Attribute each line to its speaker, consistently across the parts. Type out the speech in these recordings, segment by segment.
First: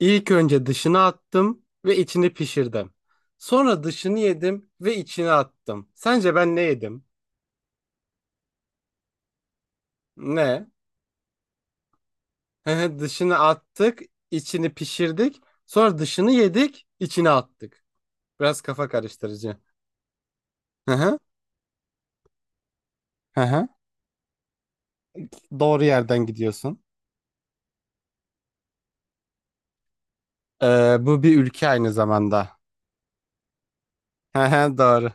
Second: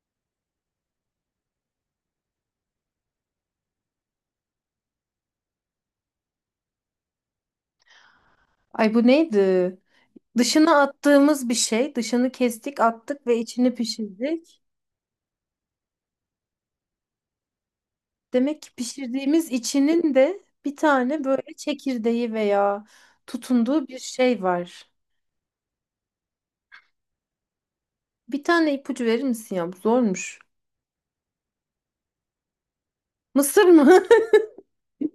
Speaker 1: İlk önce dışını attım ve içini pişirdim. Sonra dışını yedim ve içini attım. Sence ben ne yedim?
Speaker 2: Ay bu neydi?
Speaker 1: Ne?
Speaker 2: Dışına attığımız bir şey. Dışını kestik, attık
Speaker 1: Dışını
Speaker 2: ve içini
Speaker 1: attık,
Speaker 2: pişirdik.
Speaker 1: içini pişirdik. Sonra dışını yedik, içine attık. Biraz
Speaker 2: Demek ki
Speaker 1: kafa
Speaker 2: pişirdiğimiz
Speaker 1: karıştırıcı.
Speaker 2: içinin de bir
Speaker 1: Hı hı.
Speaker 2: tane böyle çekirdeği veya
Speaker 1: Hı hı.
Speaker 2: tutunduğu bir şey var.
Speaker 1: Doğru yerden gidiyorsun.
Speaker 2: Bir tane ipucu verir misin ya? Bu zormuş.
Speaker 1: Bu bir ülke aynı zamanda.
Speaker 2: Mısır mı?
Speaker 1: Hı hı, doğru.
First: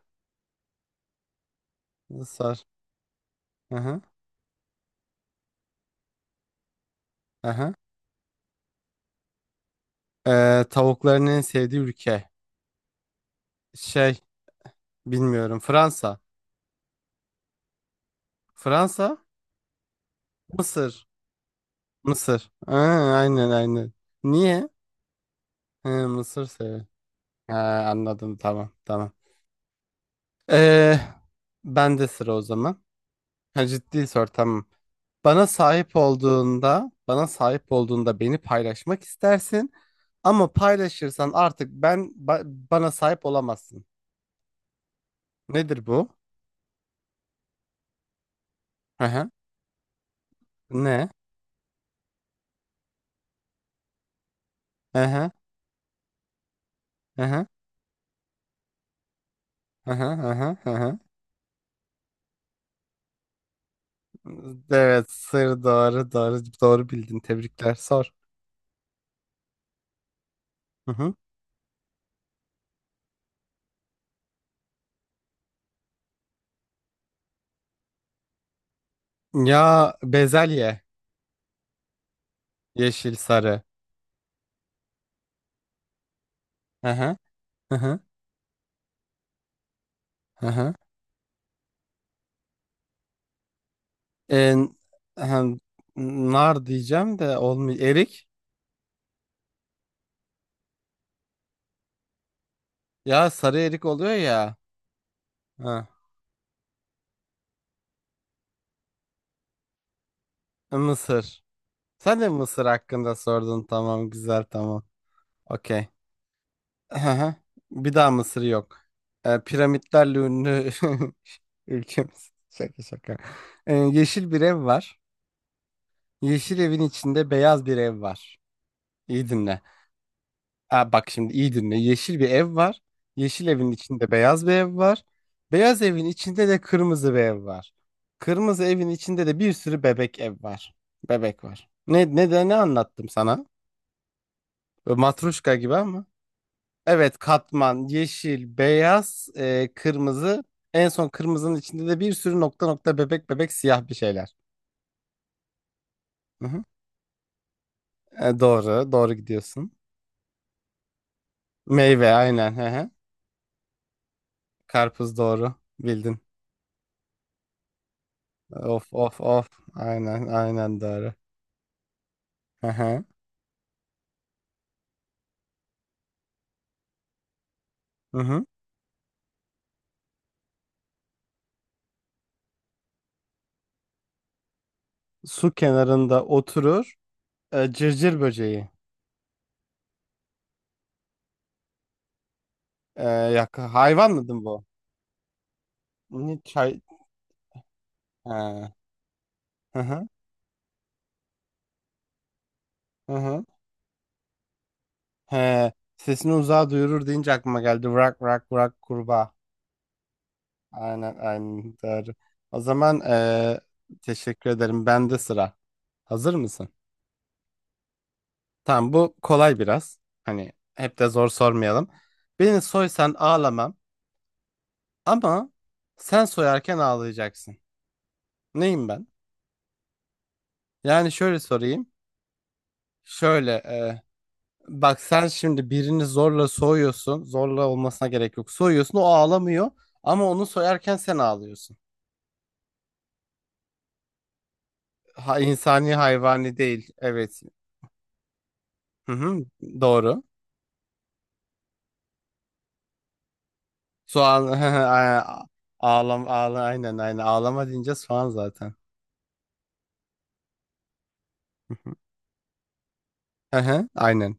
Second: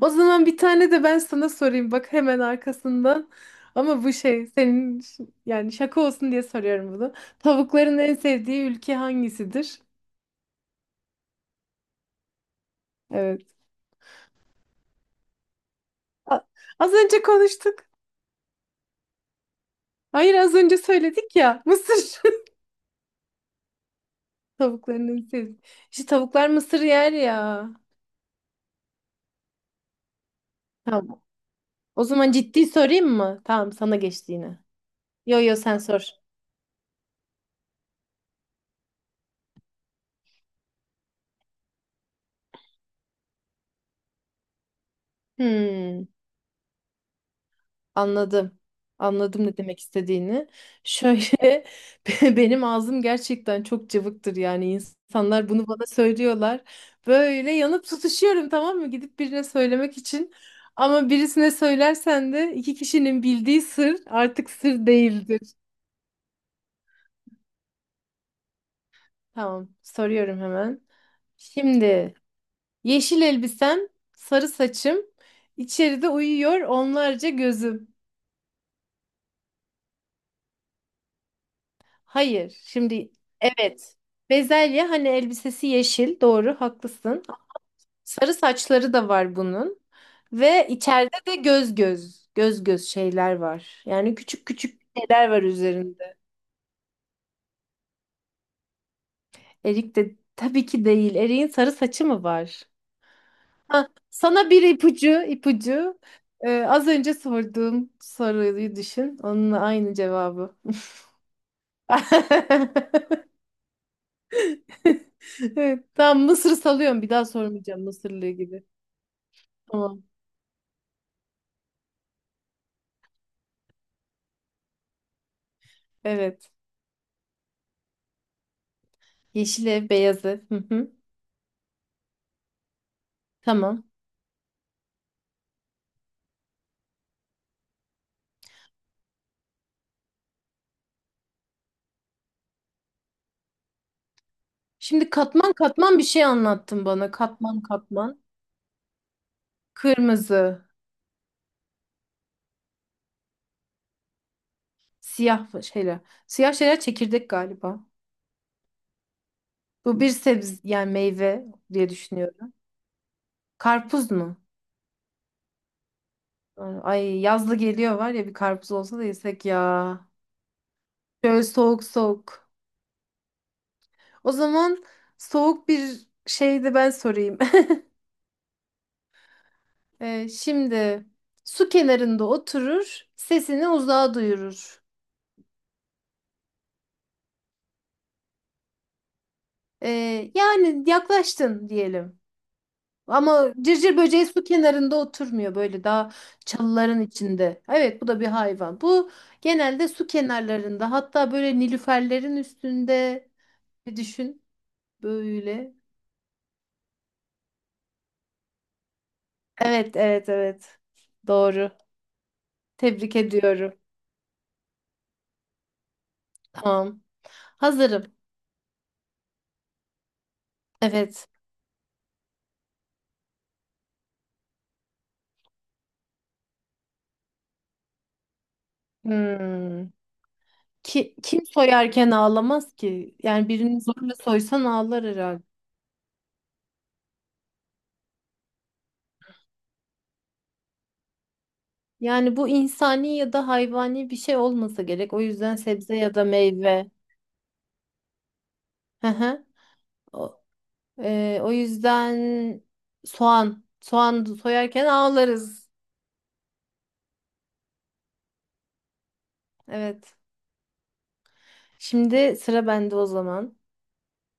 Speaker 2: O zaman bir tane de ben sana sorayım. Bak hemen
Speaker 1: Sor.
Speaker 2: arkasından.
Speaker 1: Hı hı.
Speaker 2: Ama bu şey senin yani şaka olsun diye soruyorum bunu.
Speaker 1: Hı hı.
Speaker 2: Tavukların en sevdiği ülke hangisidir?
Speaker 1: Tavukların en sevdiği ülke.
Speaker 2: Evet.
Speaker 1: Şey, bilmiyorum. Fransa.
Speaker 2: A- Az önce konuştuk.
Speaker 1: Fransa?
Speaker 2: Hayır az önce
Speaker 1: Mısır.
Speaker 2: söyledik ya. Mısır.
Speaker 1: Mısır. Aynen aynen. Niye?
Speaker 2: Tavuklarının sesi.
Speaker 1: He,
Speaker 2: İşte
Speaker 1: Mısır
Speaker 2: tavuklar mısır
Speaker 1: seviyor.
Speaker 2: yer
Speaker 1: Ha,
Speaker 2: ya.
Speaker 1: anladım tamam tamam. Ee,
Speaker 2: Tamam.
Speaker 1: ben
Speaker 2: O
Speaker 1: de
Speaker 2: zaman
Speaker 1: sıra o
Speaker 2: ciddi
Speaker 1: zaman.
Speaker 2: sorayım mı?
Speaker 1: Ha,
Speaker 2: Tamam sana
Speaker 1: ciddi sor
Speaker 2: geçti yine.
Speaker 1: tamam.
Speaker 2: Yo
Speaker 1: Bana
Speaker 2: yo sen
Speaker 1: sahip
Speaker 2: sor.
Speaker 1: olduğunda, beni paylaşmak istersin. Ama paylaşırsan artık ben ba- bana sahip olamazsın. Nedir
Speaker 2: Hmm,
Speaker 1: bu?
Speaker 2: anladım.
Speaker 1: Hı.
Speaker 2: Anladım ne demek istediğini.
Speaker 1: Ne?
Speaker 2: Şöyle benim ağzım gerçekten çok cıvıktır, yani
Speaker 1: Hı hı.
Speaker 2: insanlar bunu bana söylüyorlar.
Speaker 1: Hı hı.
Speaker 2: Böyle yanıp tutuşuyorum, tamam mı? Gidip birine söylemek için.
Speaker 1: Hı.
Speaker 2: Ama birisine söylersen de iki kişinin bildiği sır artık sır
Speaker 1: Evet,
Speaker 2: değildir.
Speaker 1: sır doğru doğru doğru bildin. Tebrikler. Sor.
Speaker 2: Tamam, soruyorum hemen.
Speaker 1: Hı hı.
Speaker 2: Şimdi yeşil elbisem, sarı saçım, içeride uyuyor onlarca gözüm.
Speaker 1: Ya bezelye.
Speaker 2: Hayır, şimdi
Speaker 1: Yeşil, sarı.
Speaker 2: evet. Bezelye hani elbisesi yeşil, doğru,
Speaker 1: Hı hı.
Speaker 2: haklısın.
Speaker 1: Hı hı.
Speaker 2: Sarı saçları da var bunun
Speaker 1: Hı
Speaker 2: ve
Speaker 1: hı.
Speaker 2: içeride de göz göz, göz göz şeyler var. Yani küçük
Speaker 1: E,
Speaker 2: küçük şeyler var
Speaker 1: hem
Speaker 2: üzerinde.
Speaker 1: nar diyeceğim de olmuyor. Erik.
Speaker 2: Erik de tabii ki değil. Erik'in sarı saçı mı var?
Speaker 1: Ya sarı erik
Speaker 2: Ha,
Speaker 1: oluyor
Speaker 2: sana
Speaker 1: ya.
Speaker 2: bir ipucu,
Speaker 1: Ha.
Speaker 2: ipucu. Az önce sorduğum soruyu düşün. Onunla aynı cevabı.
Speaker 1: Mısır. Sen de Mısır hakkında sordun. Tamam güzel tamam.
Speaker 2: Evet,
Speaker 1: Okey.
Speaker 2: tamam Mısır
Speaker 1: Hı
Speaker 2: salıyorum. Bir daha
Speaker 1: hı.
Speaker 2: sormayacağım
Speaker 1: Bir daha
Speaker 2: Mısırlı
Speaker 1: Mısır
Speaker 2: gibi.
Speaker 1: yok.
Speaker 2: Tamam.
Speaker 1: Piramitlerle ünlü ülkemiz. Şaka şaka. Yeşil bir ev var.
Speaker 2: Evet.
Speaker 1: Yeşil evin içinde beyaz bir ev var. İyi dinle.
Speaker 2: Yeşil ev, beyaz ev. Hı hı.
Speaker 1: Bak şimdi iyi dinle. Yeşil bir ev var. Yeşil evin
Speaker 2: Tamam.
Speaker 1: içinde beyaz bir ev var. Beyaz evin içinde de kırmızı bir ev var. Kırmızı evin içinde de bir sürü bebek ev var. Bebek var. Ne anlattım sana? Böyle
Speaker 2: Şimdi katman
Speaker 1: Matruşka gibi
Speaker 2: katman bir
Speaker 1: ama.
Speaker 2: şey anlattın bana.
Speaker 1: Evet,
Speaker 2: Katman
Speaker 1: katman,
Speaker 2: katman.
Speaker 1: yeşil, beyaz, kırmızı.
Speaker 2: Kırmızı,
Speaker 1: En son kırmızının içinde de bir sürü nokta nokta bebek bebek siyah bir şeyler.
Speaker 2: siyah şeyler.
Speaker 1: Hı
Speaker 2: Siyah
Speaker 1: hı.
Speaker 2: şeyler çekirdek galiba.
Speaker 1: Doğru, doğru gidiyorsun.
Speaker 2: Bu bir sebze yani meyve diye
Speaker 1: Meyve
Speaker 2: düşünüyorum.
Speaker 1: aynen. Hı hı.
Speaker 2: Karpuz mu?
Speaker 1: Karpuz doğru. Bildin.
Speaker 2: Ay yazlı geliyor var ya, bir karpuz
Speaker 1: Of
Speaker 2: olsa da
Speaker 1: of
Speaker 2: yesek
Speaker 1: of.
Speaker 2: ya.
Speaker 1: Aynen aynen Darı.
Speaker 2: Şöyle soğuk soğuk.
Speaker 1: Hı hı.
Speaker 2: O zaman soğuk bir şey de ben sorayım.
Speaker 1: Hı hı.
Speaker 2: Şimdi su kenarında oturur, sesini uzağa duyurur.
Speaker 1: Su kenarında oturur. Cırcır böceği.
Speaker 2: Yani yaklaştın diyelim. Ama
Speaker 1: Yak
Speaker 2: cırcır
Speaker 1: hayvan
Speaker 2: böceği
Speaker 1: mıydı
Speaker 2: su
Speaker 1: bu?
Speaker 2: kenarında oturmuyor, böyle daha
Speaker 1: Ne çay?
Speaker 2: çalıların içinde. Evet bu da bir
Speaker 1: Ha.
Speaker 2: hayvan. Bu
Speaker 1: Hı
Speaker 2: genelde su
Speaker 1: hı.
Speaker 2: kenarlarında, hatta böyle nilüferlerin
Speaker 1: Hı
Speaker 2: üstünde
Speaker 1: hı.
Speaker 2: bir düşün
Speaker 1: He.
Speaker 2: böyle.
Speaker 1: Sesini uzağa duyurur deyince aklıma geldi. Vrak vrak vrak kurbağa.
Speaker 2: Evet, evet, evet.
Speaker 1: Aynen
Speaker 2: Doğru.
Speaker 1: aynen Darı. O zaman
Speaker 2: Tebrik ediyorum.
Speaker 1: teşekkür ederim. Bende sıra. Hazır mısın?
Speaker 2: Tamam. Hazırım.
Speaker 1: Tamam bu kolay biraz. Hani hep de
Speaker 2: Evet.
Speaker 1: zor sormayalım. Beni soysan ağlamam. Ama sen soyarken ağlayacaksın. Neyim ben?
Speaker 2: Hmm.
Speaker 1: Yani şöyle
Speaker 2: Kim
Speaker 1: sorayım.
Speaker 2: soyarken ağlamaz ki? Yani
Speaker 1: Şöyle
Speaker 2: birini
Speaker 1: e,
Speaker 2: zorla soysan
Speaker 1: bak
Speaker 2: ağlar
Speaker 1: sen
Speaker 2: herhalde.
Speaker 1: şimdi birini zorla soyuyorsun. Zorla olmasına gerek yok. Soyuyorsun o ağlamıyor. Ama onu soyarken sen ağlıyorsun.
Speaker 2: Yani bu insani ya da hayvani bir şey olmasa gerek. O
Speaker 1: Ha,
Speaker 2: yüzden
Speaker 1: insani
Speaker 2: sebze ya da
Speaker 1: hayvani değil.
Speaker 2: meyve.
Speaker 1: Evet.
Speaker 2: Hı
Speaker 1: Hı hı,
Speaker 2: hı.
Speaker 1: doğru.
Speaker 2: O, o yüzden soğan. Soğan
Speaker 1: Soğan
Speaker 2: soyarken ağlarız.
Speaker 1: ağlam ağla aynen aynen ağlama deyince soğan zaten.
Speaker 2: Evet. Şimdi sıra bende o
Speaker 1: Hı
Speaker 2: zaman.
Speaker 1: hı, aynen.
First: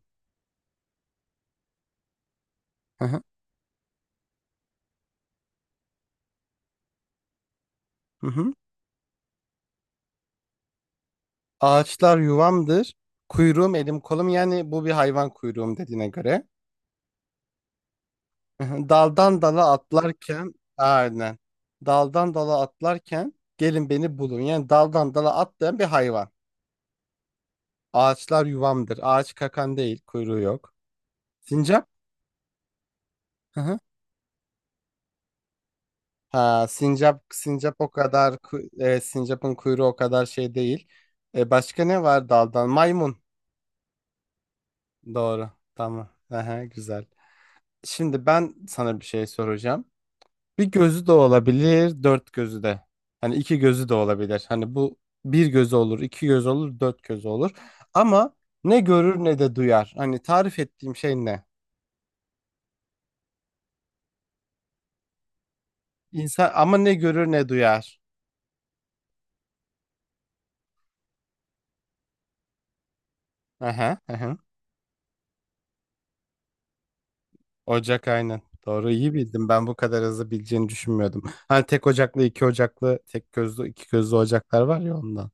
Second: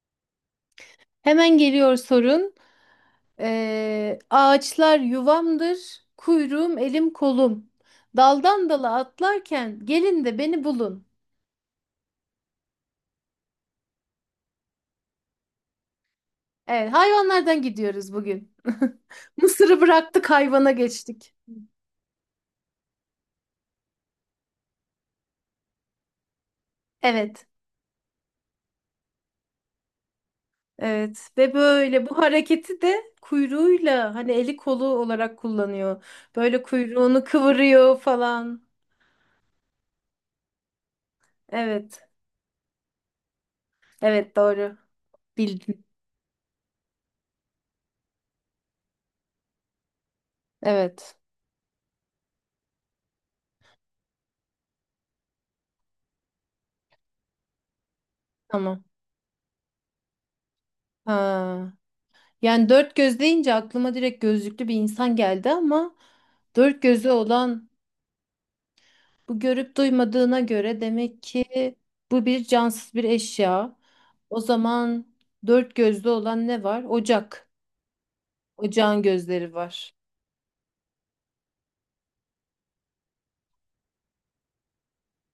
Speaker 2: Hemen geliyor sorun.
Speaker 1: Hı hı,
Speaker 2: Ağaçlar yuvamdır, kuyruğum elim kolum.
Speaker 1: hı hı.
Speaker 2: Daldan dala atlarken gelin de beni bulun.
Speaker 1: Ağaçlar yuvamdır. Kuyruğum elim kolum yani bu bir hayvan kuyruğum dediğine göre.
Speaker 2: Evet, hayvanlardan gidiyoruz bugün.
Speaker 1: Daldan dala
Speaker 2: Mısır'ı bıraktık,
Speaker 1: atlarken
Speaker 2: hayvana geçtik.
Speaker 1: aynen. Daldan dala atlarken gelin beni bulun. Yani daldan dala atlayan bir hayvan.
Speaker 2: Evet,
Speaker 1: Ağaçlar yuvamdır. Ağaç kakan değil. Kuyruğu yok.
Speaker 2: evet ve
Speaker 1: Sincap?
Speaker 2: böyle bu hareketi de
Speaker 1: Hı hı.
Speaker 2: kuyruğuyla hani eli kolu olarak kullanıyor. Böyle
Speaker 1: Ha, sincap
Speaker 2: kuyruğunu
Speaker 1: sincap o
Speaker 2: kıvırıyor
Speaker 1: kadar
Speaker 2: falan.
Speaker 1: sincapın kuyruğu o kadar şey değil. Başka ne
Speaker 2: Evet,
Speaker 1: var daldan? Maymun.
Speaker 2: evet doğru.
Speaker 1: Doğru.
Speaker 2: Bildin.
Speaker 1: Tamam. Aha, güzel. Şimdi ben sana bir şey soracağım. Bir gözü de
Speaker 2: Evet,
Speaker 1: olabilir, dört gözü de. Hani iki gözü de olabilir. Hani bu bir gözü olur, iki göz olur, dört gözü olur. Ama ne
Speaker 2: tamam.
Speaker 1: görür ne de duyar. Hani tarif ettiğim şey ne?
Speaker 2: Ha. Yani dört göz deyince aklıma direkt gözlüklü bir insan geldi, ama
Speaker 1: İnsan ama
Speaker 2: dört
Speaker 1: ne
Speaker 2: gözü
Speaker 1: görür ne
Speaker 2: olan
Speaker 1: duyar.
Speaker 2: bu görüp duymadığına göre demek ki bu bir cansız bir eşya.
Speaker 1: Aha, aha.
Speaker 2: O zaman dört gözlü olan ne var? Ocak.
Speaker 1: Ocak aynen. Doğru
Speaker 2: Ocağın
Speaker 1: iyi bildim.
Speaker 2: gözleri
Speaker 1: Ben bu
Speaker 2: var.
Speaker 1: kadar hızlı bileceğini düşünmüyordum. Hani tek ocaklı, iki ocaklı, tek gözlü, iki gözlü ocaklar var ya ondan.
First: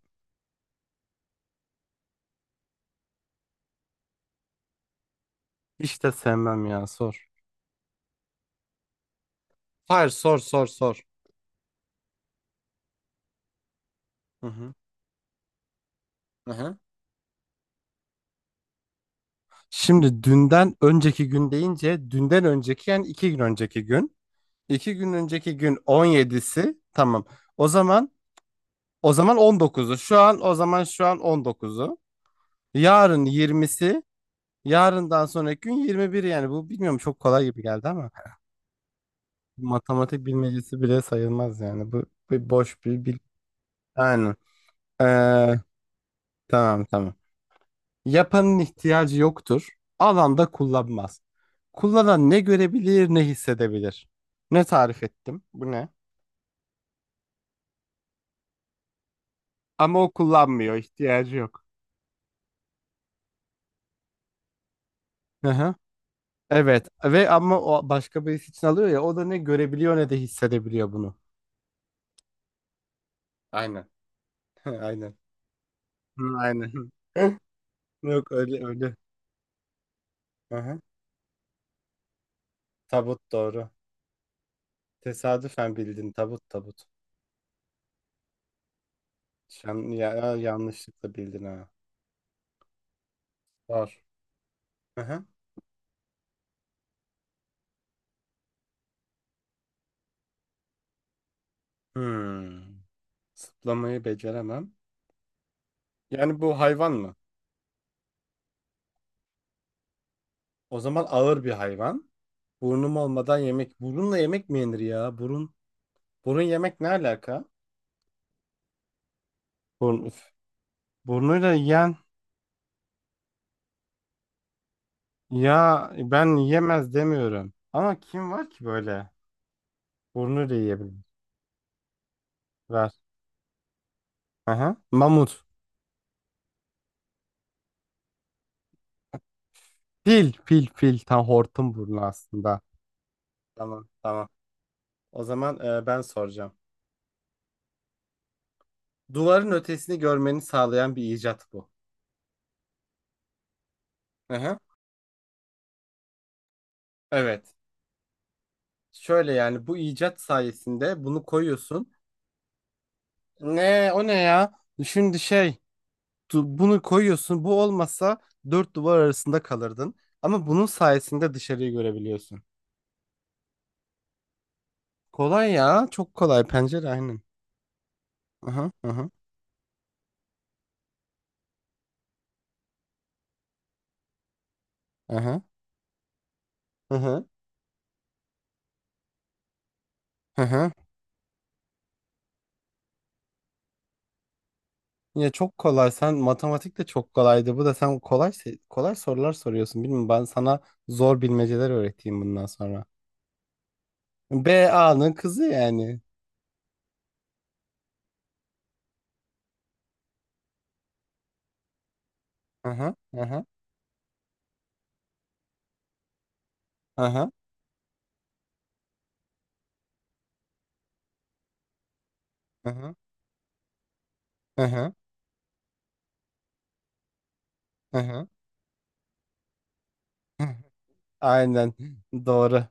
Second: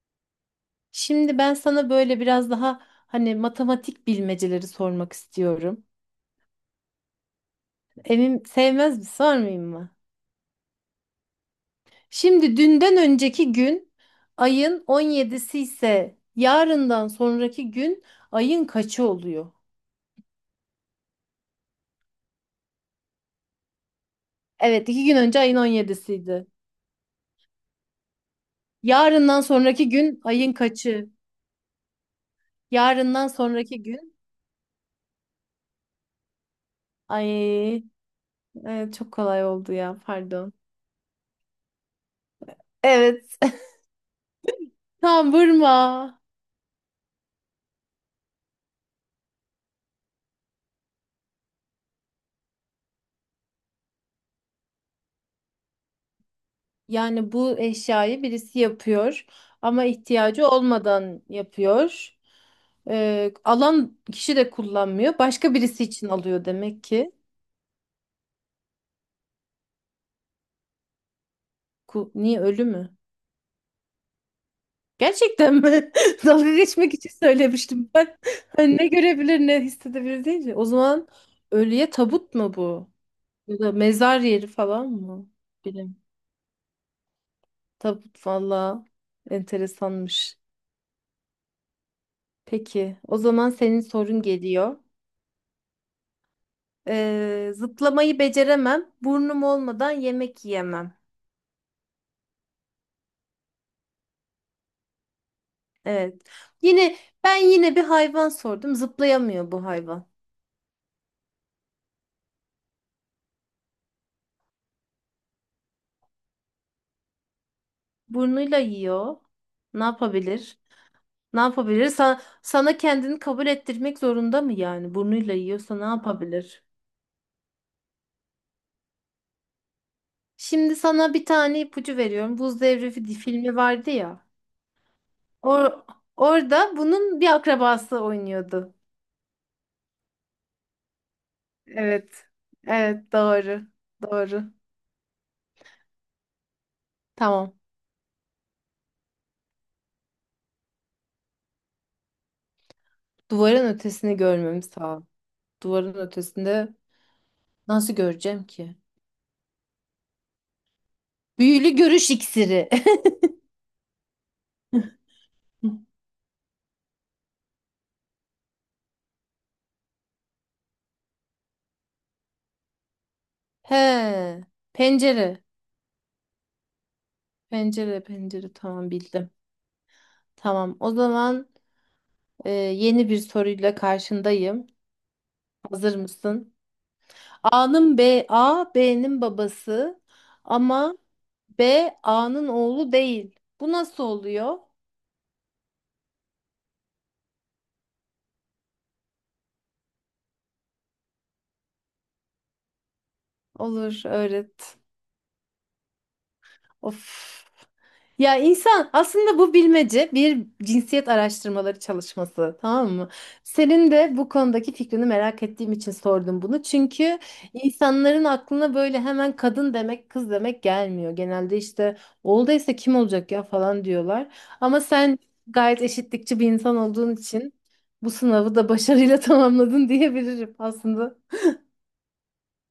Speaker 2: Şimdi ben sana böyle biraz daha hani matematik bilmeceleri sormak istiyorum.
Speaker 1: Hiç de sevmem ya sor.
Speaker 2: Emin sevmez mi? Sormayayım mı?
Speaker 1: Hayır sor sor.
Speaker 2: Şimdi dünden önceki gün
Speaker 1: Hı hı.
Speaker 2: ayın on yedisi ise
Speaker 1: Aha.
Speaker 2: yarından sonraki gün ayın kaçı oluyor?
Speaker 1: Şimdi dünden önceki gün deyince dünden önceki yani iki gün önceki gün.
Speaker 2: Evet,
Speaker 1: İki
Speaker 2: iki
Speaker 1: gün
Speaker 2: gün önce ayın
Speaker 1: önceki
Speaker 2: on
Speaker 1: gün
Speaker 2: yedisiydi.
Speaker 1: 17'si tamam. O zaman o zaman
Speaker 2: Yarından sonraki
Speaker 1: 19'u.
Speaker 2: gün ayın
Speaker 1: Şu
Speaker 2: kaçı?
Speaker 1: an 19'u. Yarın
Speaker 2: Yarından sonraki
Speaker 1: 20'si.
Speaker 2: gün
Speaker 1: Yarından sonraki gün 21 yani bu bilmiyorum çok kolay gibi
Speaker 2: ay
Speaker 1: geldi ama
Speaker 2: evet, çok kolay oldu ya,
Speaker 1: matematik
Speaker 2: pardon.
Speaker 1: bilmecesi bile sayılmaz yani bu bir boş bir bil
Speaker 2: Evet.
Speaker 1: yani.
Speaker 2: Tam
Speaker 1: Ee,
Speaker 2: vurma.
Speaker 1: tamam. Yapanın ihtiyacı yoktur. Alan da kullanmaz. Kullanan ne görebilir ne hissedebilir. Ne tarif ettim? Bu ne?
Speaker 2: Yani bu eşyayı birisi yapıyor ama
Speaker 1: Ama o
Speaker 2: ihtiyacı
Speaker 1: kullanmıyor,
Speaker 2: olmadan
Speaker 1: ihtiyacı yok.
Speaker 2: yapıyor. Alan kişi de kullanmıyor.
Speaker 1: Hı
Speaker 2: Başka
Speaker 1: hı.
Speaker 2: birisi için alıyor demek
Speaker 1: Evet
Speaker 2: ki.
Speaker 1: ve ama o başka birisi için alıyor ya o da ne görebiliyor ne de hissedebiliyor bunu.
Speaker 2: Niye, ölü mü?
Speaker 1: Aynen. Aynen.
Speaker 2: Gerçekten mi?
Speaker 1: Hı,
Speaker 2: Dalga
Speaker 1: aynen.
Speaker 2: geçmek için söylemiştim ben.
Speaker 1: Yok öyle
Speaker 2: Hani ne
Speaker 1: öyle.
Speaker 2: görebilir ne hissedebilir
Speaker 1: Hı
Speaker 2: deyince. O
Speaker 1: hı.
Speaker 2: zaman ölüye tabut mu bu?
Speaker 1: Tabut
Speaker 2: Ya
Speaker 1: doğru.
Speaker 2: da mezar yeri falan mı?
Speaker 1: Tesadüfen
Speaker 2: Bilmiyorum.
Speaker 1: bildin tabut.
Speaker 2: Tabut valla enteresanmış.
Speaker 1: Yanlışlıkla bildin ha.
Speaker 2: Peki o zaman senin
Speaker 1: Var.
Speaker 2: sorun geliyor.
Speaker 1: Hı hı.
Speaker 2: Zıplamayı beceremem. Burnum olmadan yemek yiyemem.
Speaker 1: Hmm. Zıplamayı beceremem.
Speaker 2: Evet.
Speaker 1: Yani bu hayvan
Speaker 2: Yine
Speaker 1: mı?
Speaker 2: ben yine bir hayvan sordum. Zıplayamıyor bu hayvan.
Speaker 1: O zaman ağır bir hayvan. Burnum olmadan yemek. Burunla yemek mi yenir ya? Burun. Burun yemek ne alaka?
Speaker 2: Burnuyla yiyor. Ne
Speaker 1: Burun. Üf.
Speaker 2: yapabilir? Ne
Speaker 1: Burnuyla
Speaker 2: yapabilir?
Speaker 1: yiyen.
Speaker 2: Sana kendini kabul ettirmek zorunda mı yani? Burnuyla yiyorsa ne
Speaker 1: Ya ben
Speaker 2: yapabilir?
Speaker 1: yemez demiyorum. Ama kim var ki böyle? Burnuyla
Speaker 2: Şimdi
Speaker 1: yiyebilir.
Speaker 2: sana bir tane ipucu veriyorum. Buz Devri
Speaker 1: Ver.
Speaker 2: filmi vardı ya.
Speaker 1: Aha. Mamut.
Speaker 2: Or orada bunun bir akrabası oynuyordu.
Speaker 1: Fil. Fil. Fil. Tam hortum burnu
Speaker 2: Evet.
Speaker 1: aslında.
Speaker 2: Evet doğru.
Speaker 1: Tamam. Tamam.
Speaker 2: Doğru.
Speaker 1: O zaman ben soracağım.
Speaker 2: Tamam.
Speaker 1: Duvarın ötesini görmeni sağlayan bir icat bu.
Speaker 2: Duvarın ötesini
Speaker 1: Aha.
Speaker 2: görmemiz lazım. Duvarın ötesinde
Speaker 1: Evet.
Speaker 2: nasıl göreceğim ki?
Speaker 1: Şöyle yani bu icat sayesinde bunu
Speaker 2: Büyülü
Speaker 1: koyuyorsun.
Speaker 2: görüş iksiri.
Speaker 1: Ne o ne ya? Bunu koyuyorsun bu olmasa dört duvar arasında kalırdın. Ama bunun sayesinde dışarıyı görebiliyorsun.
Speaker 2: He. Pencere.
Speaker 1: Kolay ya çok kolay pencere aynen.
Speaker 2: Pencere, pencere.
Speaker 1: Aha
Speaker 2: Tamam
Speaker 1: aha
Speaker 2: bildim. Tamam. O zaman yeni bir soruyla karşındayım.
Speaker 1: aha
Speaker 2: Hazır mısın?
Speaker 1: aha
Speaker 2: A B'nin babası
Speaker 1: aha.
Speaker 2: ama B A'nın oğlu değil. Bu nasıl oluyor?
Speaker 1: Ya çok kolay sen matematik de çok kolaydı. Bu da sen kolay sorular soruyorsun. Bilmiyorum ben sana zor bilmeceler öğreteyim bundan sonra.
Speaker 2: Olur, öğret.
Speaker 1: BA'nın kızı yani.
Speaker 2: Of. Ya insan, aslında bu bilmece bir cinsiyet araştırmaları çalışması,
Speaker 1: Aha
Speaker 2: tamam mı?
Speaker 1: aha
Speaker 2: Senin de bu konudaki fikrini merak ettiğim için sordum bunu. Çünkü
Speaker 1: aha
Speaker 2: insanların aklına böyle hemen kadın demek, kız demek gelmiyor. Genelde işte olduysa
Speaker 1: aha
Speaker 2: kim olacak ya falan diyorlar. Ama
Speaker 1: aha
Speaker 2: sen gayet eşitlikçi bir insan olduğun için bu
Speaker 1: aha.
Speaker 2: sınavı da başarıyla tamamladın diyebilirim aslında.
Speaker 1: Aynen doğru.